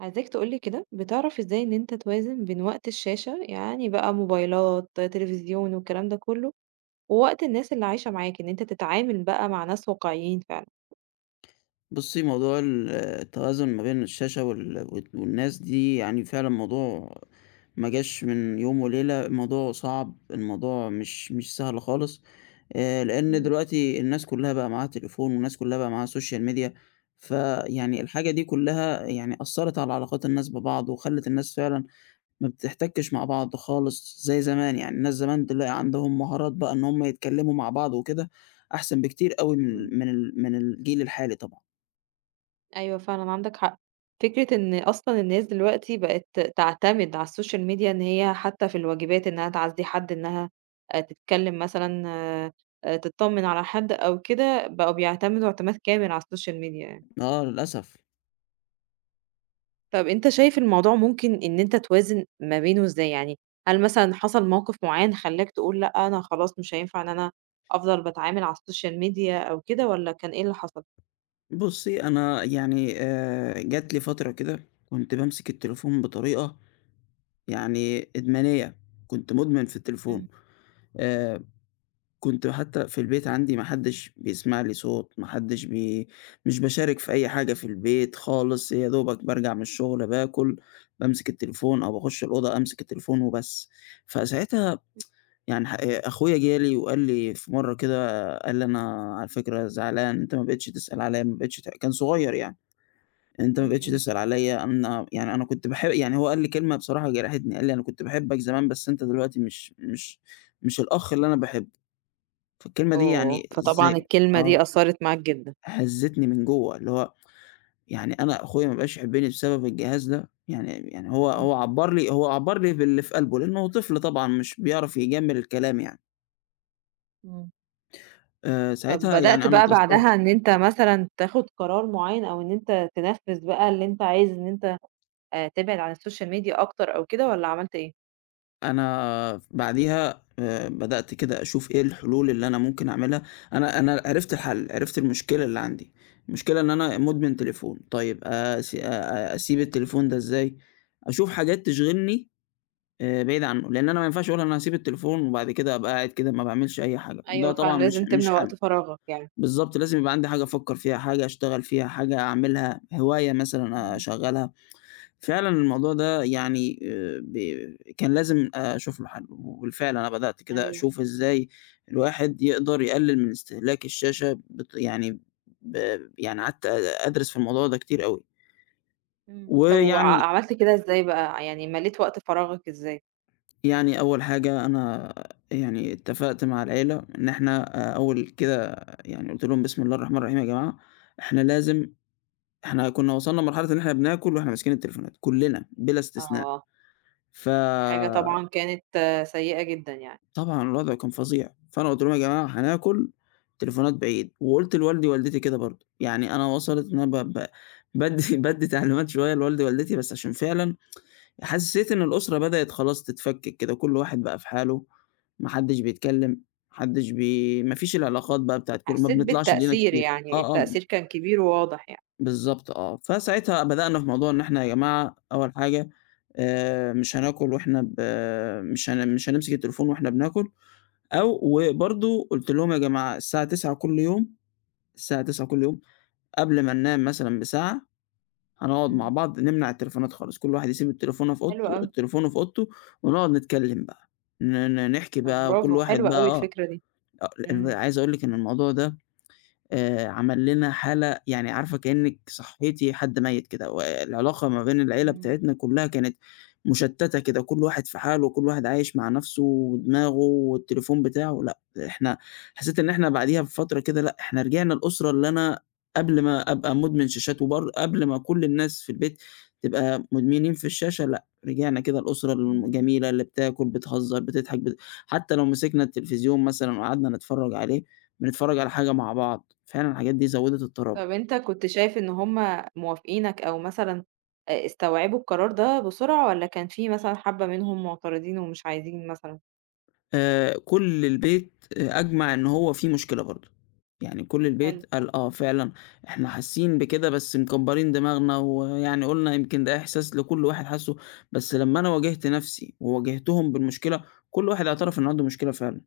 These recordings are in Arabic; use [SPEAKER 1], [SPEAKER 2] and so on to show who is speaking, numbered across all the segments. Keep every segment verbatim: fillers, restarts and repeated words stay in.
[SPEAKER 1] عايزاك تقول لي كده بتعرف إزاي إن أنت توازن بين وقت الشاشة، يعني بقى موبايلات، تليفزيون والكلام ده كله، ووقت الناس اللي عايشة معاك، إن أنت تتعامل بقى مع ناس واقعيين فعلًا.
[SPEAKER 2] بُصّي، موضوع ال التوازن ما بين الشاشة وال وال والناس دي يعني فعلًا موضوع ما جاش من يوم وليلة، الموضوع صعب، الموضوع مش مش سهل خالص، آآ لإن
[SPEAKER 1] إمم،
[SPEAKER 2] دلوقتي الناس كلّها بقى معاها تليفون والناس كلّها بقى معاها social media، فيعني الحاجة دي كلّها يعني أثّرت على علاقات الناس ببعض وخلّت الناس فعلًا ما بتحتكِّش مع بعض خالص زي زمان، يعني الناس زمان تلاقي عندهم مهارات بقى إن هم يتكلّموا مع بعض وكده أحسن بكتير أوي من ال
[SPEAKER 1] إمم.
[SPEAKER 2] من ال من الجيل الحالي طبعًا.
[SPEAKER 1] أيوه فعلًا عندك حق. فكرة إن أصلًا الناس دلوقتي بقت تعتمد على السوشيال ميديا إن هي حتى في الواجبات إنها تعزّي حد، إنها آآ تتكلم مثلًا آآ تطمن على حد أو كده، بقوا بيعتمدوا اعتماد كامل على السوشيال ميديا يعني.
[SPEAKER 2] آه، للأسف.
[SPEAKER 1] طب أنت شايف الموضوع ممكن إن أنت توازن ما بينه إزاي يعني؟ هل مثلًا حصل موقف معيّن خلّاك تقول لأ، أنا خلاص مش هينفع إن أنا أفضل باتعامل على السوشيال ميديا أو كده والّا كان إيه اللي حصل؟
[SPEAKER 2] بُصّي، أنا يعني آآ جات لي فترة كده كنت بامسك التليفون بطريقة يعني إدمانية، كنت مُدمن في التليفون.
[SPEAKER 1] إمم،
[SPEAKER 2] آآ كنت حتى في البيت عندي ما حدّش بيسمع لي صوت، ما حدّش بي مش باشارك في أي حاجة في البيت خالص، يا دوبك بارجع من الشغل باكل، بامسك التليفون أو باخُش الأوضة أمسك التليفون وبس. فساعتها يعني ح أخويا جه لي وقال لي في مرّة كده، قال لي: "أنا على فكرة زعلان، أنت ما بقيتش تسأل عليَّ، ما بقيتش ت" كان صغيّر يعني، "أنت ما
[SPEAKER 1] إمم،
[SPEAKER 2] بقيتش
[SPEAKER 1] إمم.
[SPEAKER 2] تسأل عليَّ، أنا يعني أنا كنت باح" يعني هو قال لي كلمة بصراحة جرحتني، قال لي: "أنا كنت باحبك زمان بس أنت دلوقتي مش مش مش الأخ اللي أنا باحبه." فالكلمة دي
[SPEAKER 1] أوه!
[SPEAKER 2] يعني إزاي.
[SPEAKER 1] فطبعًا الكلمة
[SPEAKER 2] آه،
[SPEAKER 1] دي أثّرت معاك جدًا.
[SPEAKER 2] هزّتني من جوّه، اللي هو يعني أنا أخويا ما بقاش يحبني بسبب الجهاز ده! يعني يعني هو
[SPEAKER 1] إمم،
[SPEAKER 2] هو عبّر لي هو عبّر لي باللي في قلبه، لإنه طفل طبعًا مش بيعرف يجمّل الكلام يعني.
[SPEAKER 1] إمم.
[SPEAKER 2] آآ،
[SPEAKER 1] طب
[SPEAKER 2] ساعتها يعني
[SPEAKER 1] بدأت
[SPEAKER 2] أنا
[SPEAKER 1] بقى
[SPEAKER 2] اتأثّرت.
[SPEAKER 1] بعدها إن أنت مثلًا تاخد قرار معيّن أو إن أنت تنفّذ بقى اللي أنت عايز إن أنت آآ تبعد عن السوشيال ميديا أكتر أو كده والّا عملت إيه؟
[SPEAKER 2] أنا بعديها آآ بدأت كده أشوف إيه الحلول اللي أنا ممكن أعملها، أنا أنا عرفت الحل، عرفت المشكلة اللي عندي، المشكلة إن أنا
[SPEAKER 1] إمم.
[SPEAKER 2] مدمن تليفون. طيب أس أ أسيب التليفون ده إزاي؟ أشوف حاجات تشغلني آآ بعيد عنه، لإن أنا ما ينفعش أقول أنا هاسيب التليفون وبعد كده أبقى قاعد كده ما باعملش أي حاجة، ده
[SPEAKER 1] أيوه
[SPEAKER 2] طبعًا
[SPEAKER 1] فعلًا
[SPEAKER 2] مش
[SPEAKER 1] لازم تملى
[SPEAKER 2] مش حل.
[SPEAKER 1] وقت فراغك يعني.
[SPEAKER 2] بالضبط لازم يبقى عندي حاجة أفكّر فيها، حاجة أشتغل فيها، حاجة أعملها، هواية مثلًا
[SPEAKER 1] إمم.
[SPEAKER 2] أشغّلها. فعلًا الموضوع ده يعني آآ ب كان لازم أشوف له حل، وبالفعل أنا بدأت كده
[SPEAKER 1] أيوه.
[SPEAKER 2] أشوف إزاي الواحد يقدر يقلل من استهلاك الشاشة بط يعني ب يعني قعدت أ أدرس في الموضوع ده كتير أوي.
[SPEAKER 1] إمم. طب وع
[SPEAKER 2] ويعني
[SPEAKER 1] عملت كده إزاي بقى؟ يعني مليت وقت فراغك إزاي؟
[SPEAKER 2] يعني أول حاجة أنا يعني اتفقت مع العيلة إن إحنا أ أول كده يعني قُلت لهم: "بسم الله الرحمن الرحيم يا جماعة، إحنا لازم." إحنا كنا وصلنا لمرحلة إن إحنا بناكل وإحنا ماسكين التليفونات، كلنا بلا استثناء.
[SPEAKER 1] آه.
[SPEAKER 2] ف
[SPEAKER 1] دي حاجة طبعًا كانت سيئة جدًا يعني.
[SPEAKER 2] طبعًا الوضع كان فظيع، فأنا قُلت لهم: "يا جماعة هناكل، تليفونات بعيد." وقُلت لوالدي ووالدتي كده برضه، يعني أنا وصلت إن أنا ب ب بادّي بادّي تعليمات شوية لوالدي ووالدتي، بس عشان فعلًا حسّيت إن الأسرة بدأت خلاص تتفكِّك كده، كل واحد بقى في حاله، ما حدّش بيتكلّم، ما حدّش بي ما فيش العلاقات بقى بتاعة كل ما
[SPEAKER 1] حسّيت
[SPEAKER 2] بنطلعش لينا
[SPEAKER 1] بالتأثير
[SPEAKER 2] كتير.
[SPEAKER 1] يعني،
[SPEAKER 2] آه، آه. م
[SPEAKER 1] التأثير كان كبير وواضح يعني.
[SPEAKER 2] بالضبط، آه. فساعتها بدأنا في موضوع إن إحنا يا جماعة أول حاجة آآ مش هناكل وإحنا ب مش هن مش هنمسك التليفون وإحنا بناكل، أو وبرضه قُلت لهم: "يا جماعة الساعة تسعة كل يوم، الساعة تسعة كل يوم قبل ما ننام مثلًا بساعة، هنقعد مع
[SPEAKER 1] إمم.
[SPEAKER 2] بعض نمنع التليفونات خالص، كل واحد يسيب التليفونة في
[SPEAKER 1] حلو
[SPEAKER 2] أوضته
[SPEAKER 1] أوي.
[SPEAKER 2] تليفونه في أوضته ونقعد نتكلم بقى، ن ن نحكي
[SPEAKER 1] طب
[SPEAKER 2] بقى وكل
[SPEAKER 1] برافو،
[SPEAKER 2] واحد
[SPEAKER 1] حلوة
[SPEAKER 2] بقى."
[SPEAKER 1] أوي
[SPEAKER 2] آه،
[SPEAKER 1] الفكرة دي.
[SPEAKER 2] آه. لأن
[SPEAKER 1] إمم.
[SPEAKER 2] عايز أقول لِك إن الموضوع ده آآ عمل لنا حالة يعني عارفة كإنِّك صحّيتِ حد ميّت كده، والعلاقة ما بين العيلة
[SPEAKER 1] إمم.
[SPEAKER 2] بتاعتنا كلّها كانت مشتّتة كده، كل واحد في حاله وكل واحد عايش مع نَفْسه ودماغه والتليفون بتاعه، لأ، إحنا، حسّيت إن إحنا
[SPEAKER 1] أيوه.
[SPEAKER 2] بعديها بفترة كده. لأ، إحنا رجعنا الأسرة اللي أنا قبل ما أبقى مدمن شاشات وبر قبل ما كل الناس في البيت تبقى مدمنين في الشاشة، لأ، رجعنا كده الأسرة
[SPEAKER 1] إمم.
[SPEAKER 2] الجميلة اللي بتاكل، بتهزّر، بتضحك، بت حتى لو مسكنا التلفزيون مثلًا وقعدنا نتفرّج عليه، بنتفرّج على حاجة مع بعض، فعلًا الحاجات دي زوّدت الترابط.
[SPEAKER 1] طب أنت كنت شايف إن هم موافقينك أو مثلًا أ استوعبوا القرار ده بسرعة والّا كان في مثلًا حبّة منهم معترضين ومش عايزين مثلًا؟
[SPEAKER 2] آآ كل البيت آآ أجمع إن هو في مشكلة برضه، يعني كل
[SPEAKER 1] حلو.
[SPEAKER 2] البيت قال آه، فعلًا إحنا حاسين بكده بس مكبّرين دماغنا ويعني قُلنا يمكن ده إحساس لكل واحد حاسّه، بس لمّا أنا واجهت نَفْسي وواجهتهم بالمشكلة، كل واحد اعترف إن عنده مشكلة فعلًا.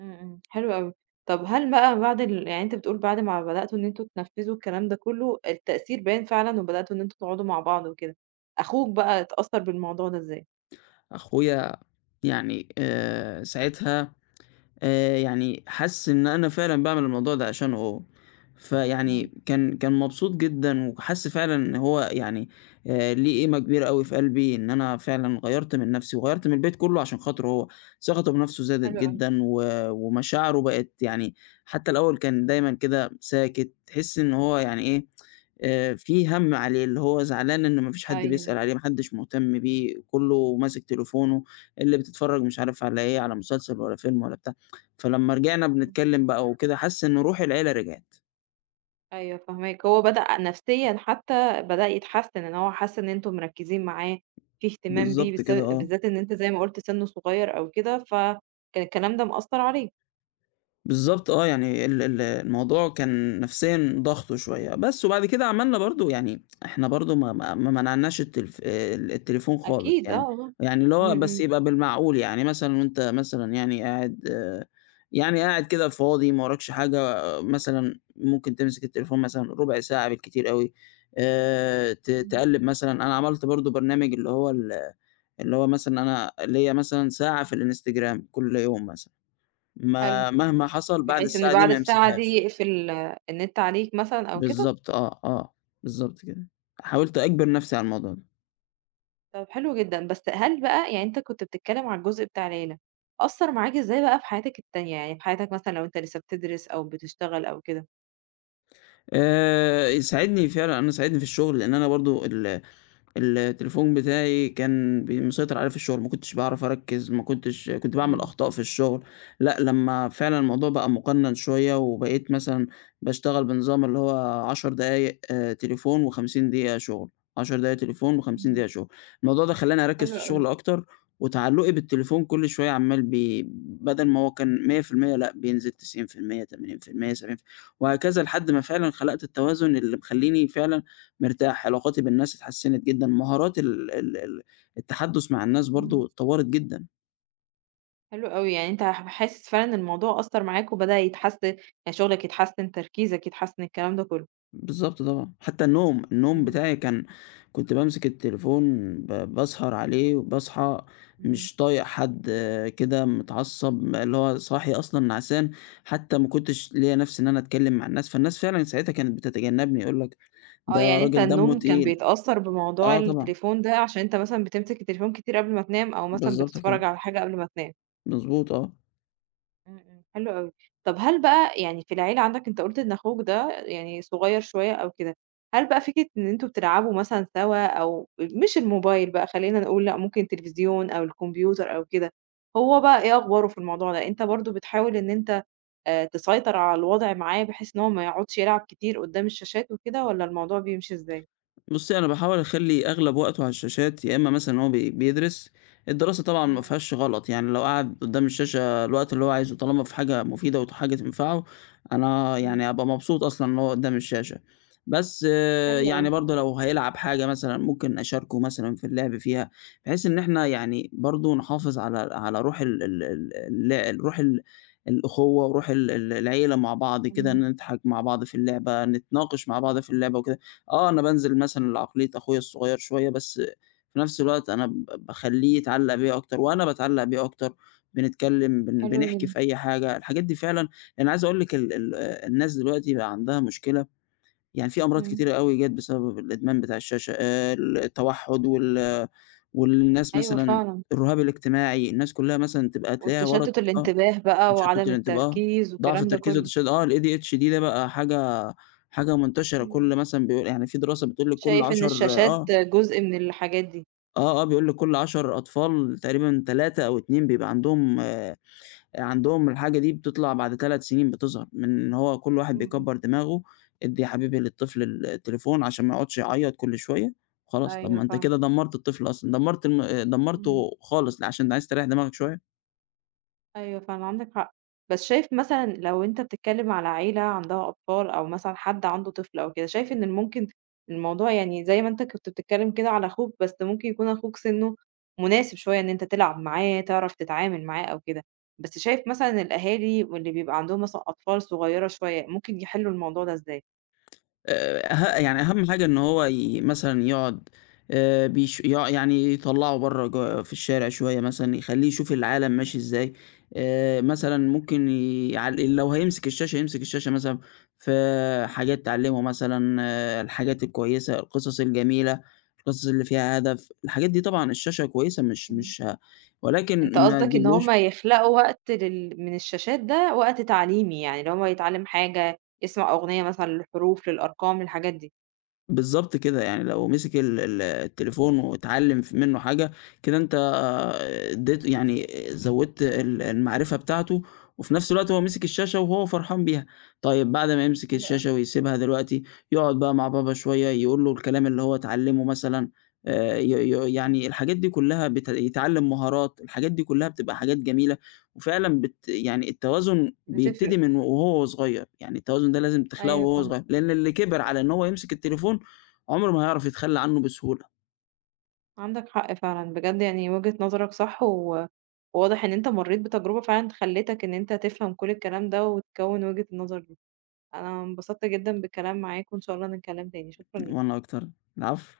[SPEAKER 1] إمم، إمم، حلو أوي. طب هل بقى بعد ال يعني أنت بتقول بعد ما بدأتوا إن أنتم تنفّذوا الكلام ده كلّه، التأثير باين فعلًا وبدأتوا إن أنتم تقعدوا مع بعض وكده، أخوك بقى اتأثّر بالموضوع ده إزاي؟
[SPEAKER 2] أخويا يعني آآ ساعتها آآ يعني حَس إن أنا فعلًا باعمل الموضوع ده عشانه هو،
[SPEAKER 1] إمم.
[SPEAKER 2] فيعني كان كان مبسوط جدًا وحَس فعلًا إن هو يعني آآ ليه قيمة كبيرة أوي في قلبي، إن أنا فعلًا غيّرت من نَفْسي وغيّرت من البيت كُلّه عشان خاطره هو. ثقته بنَفْسه زادت
[SPEAKER 1] حلو أوي،
[SPEAKER 2] جدًا، و ومشاعره بقت يعني حتى الأول كان دايمًا كده ساكت، تحِس إن هو يعني إيه. آآ في هَم عليه، اللي هو زعلان إن ما فيش حد
[SPEAKER 1] أيوه،
[SPEAKER 2] بيسأل عليه، ما حدّش مهتم بيه، كُلّه ماسك تليفونه، اللي بتتفرّج مش عارف على إيه، على مسلسل والّا فيلم والّا بتاع. فلمّا رجعنا
[SPEAKER 1] إمم،
[SPEAKER 2] بنتكلّم بقى وكده، حاسس إن روح العيلة رجعت.
[SPEAKER 1] أيوه فاهماك. هو بدأ نفسيًا حتى بدأ يتحسّن، إن هو حَس إن أنتم مركّزين معاه، في اهتمام بيه
[SPEAKER 2] بالضبط كده،
[SPEAKER 1] بالذ
[SPEAKER 2] آه.
[SPEAKER 1] بالذات إن أنت زي ما قُلت سِنّه صغير أو كده، فكان الكلام ده مأثّر عليه.
[SPEAKER 2] بالضبط، آه. يعني ال ال الموضوع كان نفسيًا ضاغطه شوية، بس وبعد كده عملنا برضه
[SPEAKER 1] إمم.
[SPEAKER 2] يعني إحنا برضه ما ما ما منعناش التلف آآ ال التليفون خالص
[SPEAKER 1] أكيد آه،
[SPEAKER 2] يعني،
[SPEAKER 1] آه.
[SPEAKER 2] يعني اللي هو
[SPEAKER 1] إمم،
[SPEAKER 2] بس
[SPEAKER 1] إمم،
[SPEAKER 2] يبقى بالمعقول، يعني مثلًا وأنت مثلًا يعني قاعد يعني قاعد كده فاضي ما وراكش حاجة مثلًا ممكن تمسك التليفون مثلًا ربع ساعة بالكتير أوي، آآ ت
[SPEAKER 1] إمم،
[SPEAKER 2] تقلّب مثلًا أنا عملت برضه برنامج اللي هو ال اللي هو مثلًا أنا ليّا مثلًا ساعة في الإنستجرام كل يوم مثلًا،
[SPEAKER 1] حلو.
[SPEAKER 2] ما مهما حصل بعد
[SPEAKER 1] بحيث إن
[SPEAKER 2] الساعة دي
[SPEAKER 1] بعد
[SPEAKER 2] ما
[SPEAKER 1] الساعة دي
[SPEAKER 2] امسكهاش.
[SPEAKER 1] يقفل آه، النت عليك مثلًا أو كده؟
[SPEAKER 2] بالضبط، آه، آه، بالضبط كده. حاولت أجبر نفسي على الموضوع ده.
[SPEAKER 1] طب حلو جدًا، بس هل بقى يعني أنت كنت بتتكلم على الجزء بتاع العيلة، أثّر معاك إزاي بقى في حياتك التانية، يعني في حياتك مثلًا لو أنت لسه بتدرس أو بتشتغل أو كده؟
[SPEAKER 2] آآ يساعدني فعلًا، أنا ساعدني في الشغل، لإن أنا برضه ال التليفون بتاعي كان بي مسيطر عليه في الشغل، ما كنتش باعرف أركّز، ما كنتش كنت باعمل
[SPEAKER 1] إمم.
[SPEAKER 2] أخطاء في الشغل. لأ، لمّا فعلًا الموضوع بقى مقنّن شوية، وبقيت مثلًا باشتغل بنظام اللي هو عشر دقايق آه، تليفون و50 دقيقة شغل، عشر دقايق تليفون و50
[SPEAKER 1] إمم.
[SPEAKER 2] دقيقة شغل، الموضوع ده خلّاني أركّز في
[SPEAKER 1] حلو أوي.
[SPEAKER 2] الشغل أكتر، وتعلُّقي بالتليفون كل شوية عمّال بي بدل ما هو كان مية في المية لأ بينزل تسعين بالمية، تمانين بالمية، سبعين بالمية وهكذا لحد ما فعلًا خلقت التوازن اللي مخلّيني فعلًا مرتاح، علاقاتي بالناس اتحسنت جدًا، مهارات ال ال ال التحدُّث مع الناس
[SPEAKER 1] إمم.
[SPEAKER 2] برضه اتطوّرت جدًا.
[SPEAKER 1] حلو أوي، يعني أنت ح حاسس فعلًا إن الموضوع أثّر معاك وبدأ يتحسن يعني شغلك يتحسن، تركيزك يتحسن، الكلام ده كله.
[SPEAKER 2] بالضبط طبعًا. حتى النوم، النوم
[SPEAKER 1] إمم.
[SPEAKER 2] بتاعي كان كنت بامسك التليفون ب باسهر عليه وباصحى
[SPEAKER 1] إمم.
[SPEAKER 2] مش طايق حد، آه، كده متعصّب، م اللي هو صاحي أصلًا نعسان، حتى ما كنتش ليّا نَفْس إن أنا أتكلّم مع الناس، فالناس فعلًا ساعتها كانت بتتجنّبني، يقول لك ده
[SPEAKER 1] آه، يعني أنت
[SPEAKER 2] راجل دمُّه
[SPEAKER 1] النوم كان
[SPEAKER 2] تقيل.
[SPEAKER 1] بيتأثّر بموضوع
[SPEAKER 2] آه، طبعًا.
[SPEAKER 1] التليفون ده عشان أنت مثلًا بتمسك التليفون كتير قبل ما تنام أو مثلًا
[SPEAKER 2] بالضبط كده،
[SPEAKER 1] بتتفرج على حاجة قبل ما تنام.
[SPEAKER 2] مضبوط، آه.
[SPEAKER 1] إمم، إمم، حلو أوي. طب هل بقى يعني في العيلة عندك أنت قُلت إن أخوك ده يعني صغير شوية أو كده، هل بقى فكرة إن أنتم بتلعبوا مثلًا سوا أو مش الموبايل بقى خلّينا نقول لأ، ممكن التلفزيون أو الكمبيوتر أو كده، هو بقى إيه أخباره في الموضوع ده؟ أنت برضه بتحاول إن أنت آآ تسيطر على الوضع معاه بحيث إن هو ما يقعدش يلعب كتير قدّام الشاشات وكده والّا الموضوع بيمشي إزاي؟
[SPEAKER 2] بُصّي، أنا باحاول أخلّي أغلب وقته على الشاشات، يا إمّا مثلًا هو بي بيدرس، الدراسة طبعًا ما
[SPEAKER 1] إمم،
[SPEAKER 2] فيهاش غلط، يعني لو قعد قدّام الشاشة الوقت اللي هو عايزه طالما في حاجة مفيدة وحاجة تنفعه، أنا
[SPEAKER 1] إمم،
[SPEAKER 2] يعني أبقى مبسوط أصلًا إن هو قدّام الشاشة، بس آه،
[SPEAKER 1] حلو
[SPEAKER 2] يعني
[SPEAKER 1] أوي،
[SPEAKER 2] برضه لو هيلعب حاجة مثلًا ممكن أشاركه مثلًا في اللعب فيها، بحيث إن إحنا يعني برضه نحافظ على على روح ال ال ال ال ال روح ال الأخوة وروح ال ال العيلة مع بعض كده،
[SPEAKER 1] إمم،
[SPEAKER 2] نضحك مع بعض في اللعبة، نتناقش مع بعض في اللعبة وكده، آه، أنا بانزل مثلًا لعقلية أخويا الصغيّر شوية، بس في نفس الوقت أنا ب باخلّيه يتعلّق بيّا أكتر وأنا باتعلّق بيه أكتر، بنتكلّم، بن
[SPEAKER 1] حلو
[SPEAKER 2] بنحكي
[SPEAKER 1] جدًا،
[SPEAKER 2] في أي حاجة، الحاجات دي فعلًا أنا عايز أقول لِك ال ال الناس دلوقتي بقى عندها مشكلة، يعني في أمراض
[SPEAKER 1] إمم.
[SPEAKER 2] كتيرة أوي جات بسبب الإدمان بتاع الشاشة. آآ التوحُّد وال والناس
[SPEAKER 1] أيوه
[SPEAKER 2] مثلًا
[SPEAKER 1] فعلًا.
[SPEAKER 2] الرهاب الاجتماعي، الناس كُلّها مثلًا تبقى تلاقيها ورا الت
[SPEAKER 1] والتشتت
[SPEAKER 2] آه.
[SPEAKER 1] الانتباه بقى
[SPEAKER 2] تشتُّت
[SPEAKER 1] وعدم
[SPEAKER 2] الانتباه،
[SPEAKER 1] التركيز
[SPEAKER 2] ضعف
[SPEAKER 1] والكلام ده
[SPEAKER 2] التركيز
[SPEAKER 1] كله.
[SPEAKER 2] والتشد آه الADHD ده بقى حاجة حاجة منتشرة.
[SPEAKER 1] إمم.
[SPEAKER 2] كُلّ مثلًا بيقول، يعني في دراسة بتقول لِك كُلّ
[SPEAKER 1] شايف إن
[SPEAKER 2] عشرة،
[SPEAKER 1] الشاشات
[SPEAKER 2] آه،
[SPEAKER 1] جزء من الحاجات دي.
[SPEAKER 2] آه، آه، بيقول لِك كُلّ عشر أطفال تقريبًا تلاتة أو اتنين بيبقى عندهم آآ، عندهم الحاجة دي بتطلع بعد تلات سنين بتظهر، من إن هو كُلّ واحد
[SPEAKER 1] إمم.
[SPEAKER 2] بيكبّر دماغه، ادّي يا حبيبي للطفل ال التليفون عشان ما يقعدش يعيّط كُلّ شوية، خلاص طب
[SPEAKER 1] أيوه
[SPEAKER 2] ما أنت
[SPEAKER 1] فاهمة.
[SPEAKER 2] كده دمّرت الطفل أصلًا، دمّرت الم آآ،
[SPEAKER 1] إمم.
[SPEAKER 2] دمّرته خالص عشان عايز تريّح دماغك شوية.
[SPEAKER 1] أيوه فاهمة، عندِك حق. بس شايف مثلًا لو أنت بتتكلم على عيلة عندها أطفال أو مثلًا حد عنده طفل أو كده، شايف إن ممكن الموضوع يعني زي ما أنت كنت بتتكلم كده على أخوك، بس ممكن يكون أخوك سِنُّه مناسب شوية إن أنت تلعب معاه، تعرف تتعامل معاه أو كده. بس شايف مثلًا الأهالي واللي بيبقى عندهم مثلًا أطفال صغيرة شوية، ممكن يحلّوا الموضوع ده إزاي؟
[SPEAKER 2] آآ أه يعني أهم حاجة إن هو ي مثلًا يقعد، آآ بيش يق يعني يطلّعه برّه ج في الشارع شوية مثلًا، يخلّيه يشوف العالم ماشي
[SPEAKER 1] إمم.
[SPEAKER 2] إزاي، آآ مثلًا
[SPEAKER 1] إمم،
[SPEAKER 2] ممكن ي- يعل لو هيمسك الشاشة يمسك الشاشة مثلًا في حاجات تعلّمه مثلًا، آه، الحاجات الكويسة، القصص الجميلة، القصص اللي فيها هدف، الحاجات دي طبعًا الشاشة كويسة، مش
[SPEAKER 1] إمم.
[SPEAKER 2] مش ه
[SPEAKER 1] أنت
[SPEAKER 2] ولكن ما
[SPEAKER 1] قصدك إن هم
[SPEAKER 2] تجيبلوش.
[SPEAKER 1] يخلقوا وقت لل من الشاشات ده وقت تعليمي، يعني اللي هو يتعلم حاجة، يسمع أغنية مثلًا للحروف، للأرقام، للحاجات دي.
[SPEAKER 2] بالضبط كده، يعني لو مسك ال ال التليفون واتعلّم ف منّه حاجة، كده أنت، آه، ادّيت يعني زوّدت ال المعرفة بتاعته، وفي نفس الوقت هو مسك
[SPEAKER 1] إمم،
[SPEAKER 2] الشاشة وهو فرحان بيها. طيب بعد ما يمسك
[SPEAKER 1] حلو أوي،
[SPEAKER 2] الشاشة ويسيبها دلوقتي، يقعد بقى مع بابا شوية يقول له الكلام اللي هو اتعلّمه مثلًا، آآ ي ي
[SPEAKER 1] إمم،
[SPEAKER 2] يعني الحاجات دي كلّها بت يتعلّم مهارات، الحاجات دي كلّها بتبقى حاجات جميلة، وفعلًا بت يعني التوازن بيبتدي
[SPEAKER 1] بتفرق،
[SPEAKER 2] من وهو صغير، يعني التوازن ده لازم تخلقه
[SPEAKER 1] أيوه
[SPEAKER 2] وهو
[SPEAKER 1] فاهمة،
[SPEAKER 2] صغير، لإن اللي كِبِر على إن هو يمسك التليفون عمره ما هيعرف يتخلّى عنّه بسهولة.
[SPEAKER 1] عندك حق فعلًا بجد يعني وجهة نظرك صح، و وواضح إن أنت مرّيت بتجربة فعلًا خلّتك إن أنت تفهم كل الكلام ده وتكوّن وجهة النظر دي. أنا انبسطت جدًا بالكلام معاك وإن شاء الله نتكلم تاني، شكرًا ليك.
[SPEAKER 2] وأنا أكتر، العفو.